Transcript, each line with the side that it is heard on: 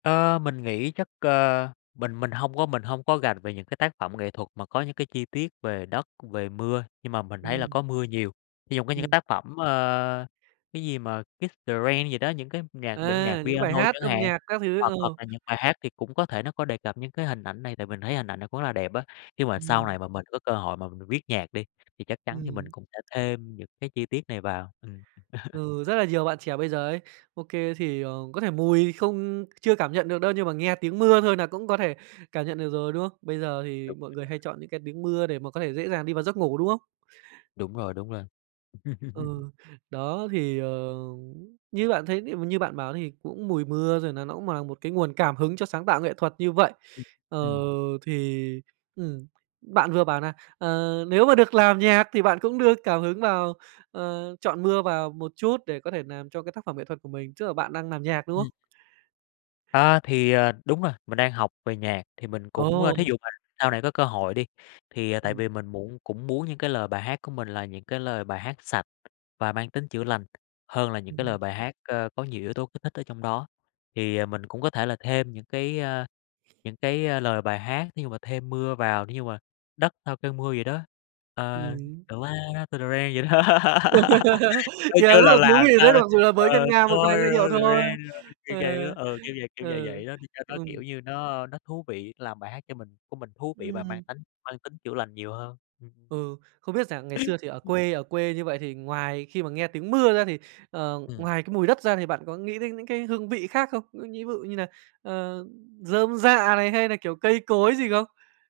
left: Ờ, mình nghĩ chắc, ờ, mình mình hông có mình hông có rành về những cái tác phẩm nghệ thuật mà có những cái chi tiết về đất, về mưa, nhưng mà mình thấy là
right: Ừm.
left: có mưa nhiều. Thí trong những cái
right: Ừm.
left: tác phẩm, ơ, cái gì mà "Kiss the rain" gì đó, những cái nhạc bản nhạc
right: À, những bài
left: piano
right: hát
left: chẳng
right: âm
left: hạn,
right: nhạc các thứ,
left: hoặc
right: ờ.
left: hoặc là những bài hát thì cũng có thể nó có đề cập những cái hình ảnh này. Tại mình thấy hình ảnh này cũng là đẹp á. Nếu mà sau
right: Ừm.
left: này mà mình có cơ hội mà m mình viết nhạc đi, thì chắc chắn thì
right: Ừm.
left: mình cũng sẽ thêm những cái chi tiết này vào. Ừm.
right: Ừ, rất là nhiều bạn trẻ bây giờ ấy, OK thì, ờ, có thể mùi không chưa cảm nhận được đâu. Nhưng mà nghe tiếng mưa thôi nà cũng có thể cảm nhận được rồi, đúng không? Bây giờ thì
left: Đúng rồi,
right: mọi người
left: đúng
right: hay
left: rồi.
right: chọn những cái tiếng mưa để mà có thể dễ dàng đi vào giấc ngủ, đúng không?
left: Đúng rồi, đúng rồi.
right: Ừ, đó, thì, ờ, như bạn thấy thì m như bạn bảo thì cũng mùi mưa, rồi nà nó cũng mà một cái nguồn cảm hứng cho sáng tạo nghệ thuật như vậy.
left: Ừm,
right: Ờ,
left: ừm.
right: thì, ừm, bạn vừa bảo nà, ờ, nếu mà được làm nhạc thì bạn cũng đưa cảm hứng vào, ờ, chọn mưa vào một chút để có thể làm cho cái tác phẩm nghệ thuật của mình. Tức là bạn đang làm nhạc, đúng không?
left: Ừm. A, thì, à, đúng rồi. Mình đang học về nhạc, thì mình cũng ơ, thí
right: Ồ!
left: dụ mà sau này có cơ hội đi, thì tại
right: Ừm.
left: vì mình muộn cũng muốn những cái lời bài hát của mình là những cái lời bài hát sạch và mang tính chữa lành, hơn là những cái lời
right: Ừm.
left: bài hát, ơ, có nhiều yếu tố kích thích ở trong đó. Thì, ờ, mình cũng có thể là thêm những cái, ơ, những cái lời bài hát, thí dụ mà thêm mưa vào, để như mà đất sau cơn mưa vậy đó, ờ,
right: Ừm.
left: the ground after the rain vậy đó. Coi
right: Nghe
left: như
right: rất
left: là
right: là thú
left: làm
right: vị
left: sao,
right: đấy, mặc dù là
left: ờ,
right: với ngân
left: [unintelligible]
right: nga
left: the
right: một vài giai điệu thôi.
left: rain kiểu vậy á,
right: Ờ,
left: ừ, kiểu vậy, kiểu vậy
right: ừ,
left: vậy đó, đi cho nó kiểu
right: ừm.
left: như nó nó thú vị, làm bài hát cho mình của mình thú vị và mang
right: Ừm.
left: tánh mang tính chữa lành nhiều hơn. Ừm.
right: Ừ, không biết rằng ngày xưa thì ở
left: Ừm.
right: quê ở quê như vậy, thì ngoài khi mà nghe tiếng mưa ra, thì, ờ,
left: Ừm.
right: ngoài cái mùi đất ra, thì bạn có nghĩ đến những cái hương vị khác không? Ngư nhĩ bự như nà, ờ, rơm rạ này, hay nà, kiểu, cây cối gì không?